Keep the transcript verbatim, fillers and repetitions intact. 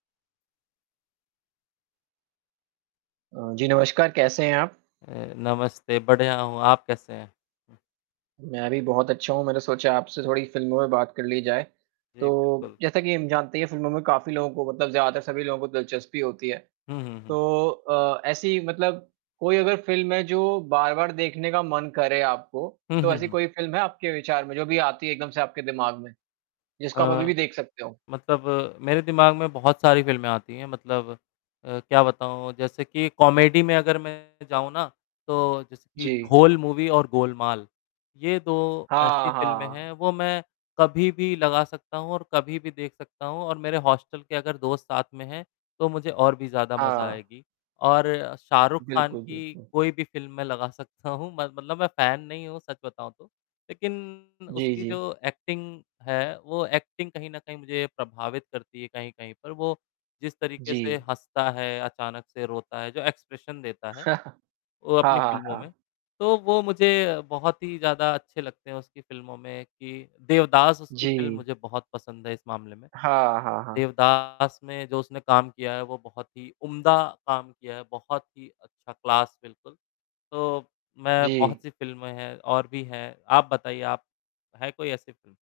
अ, जी, नमस्कार, कैसे हैं आप? अ, नमस्ते, बढ़िया हूँ, आप कैसे हैं? मैं भी बहुत अच्छा हूँ, मैंने सोचा आपसे थोड़ी फ़िल्मों पे बात कर ली जाए, जी, तो, बिल्कुल। जैसा कि हम जानते ही हैं फ़िल्मों में काफ़ी लोगों को मतलब ज़्यादातर सभी लोगों को दिलचस्पी होती है, हुँ, हुँ, हुँ। तो अ, ऐसी मतलब कोई अगर फ़िल्म है जो बार-बार देखने का मन करे आपको, हुँ, तो हुँ, ऐसी हुँ। कोई फ़िल्म है आपके विचार में जो अभी आती है एकदम से आपके दिमाग़ में, जिसको आप अ, अभी-भी देख सकते हो? मतलब मेरे दिमाग़ में बहुत सारी फ़िल्में आती हैं, मतलब अ, क्या बताऊँ, जैसे कि कॉमेडी में अगर मैं जाऊँ ना तो जैसे कि जी। ढोल मूवी और गोलमाल, ये दो ऐसी हाँ, फ़िल्में हैं, हाँ। वो मैं कभी भी लगा सकता हूँ और कभी भी देख सकता हूँ और मेरे हॉस्टल के अगर दोस्त साथ में हैं तो मुझे और भी ज़्यादा मज़ा हाँ। आएगी और शाहरुख़ खान बिल्कुल, की बिल्कुल। कोई भी फ़िल्म मैं लगा सकता हूँ म मतलब मैं फ़ैन नहीं हूँ सच बताऊँ तो, लेकिन जी, उसकी जी। जो एक्टिंग है, वो एक्टिंग कहीं न कहीं मुझे प्रभावित करती है, कहीं-कहीं पर वो जिस तरीक़े से जी। हँसता है, अचानक से रोता है, जो एक्सप्रेशन देता है, वो अपनी हाँ, हाँ, फ़िल्मों में, हाँ। तो वो मुझे बहुत ही ज़्यादा अच्छे लगते हैं उसकी फ़िल्मों में कि देवदास उसकी फ़िल्म जी। मुझे बहुत पसंद है इस मामले में, हाँ, हाँ, हाँ। देवदास में जो उसने काम किया है वो बहुत ही उम्दा काम किया है, बहुत ही अच्छा क्लास बिल्कुल, तो मैं जी। बहुत सी फ़िल्में हैं और भी हैं, आप बताइए आप है कोई ऐसी फ़िल्म?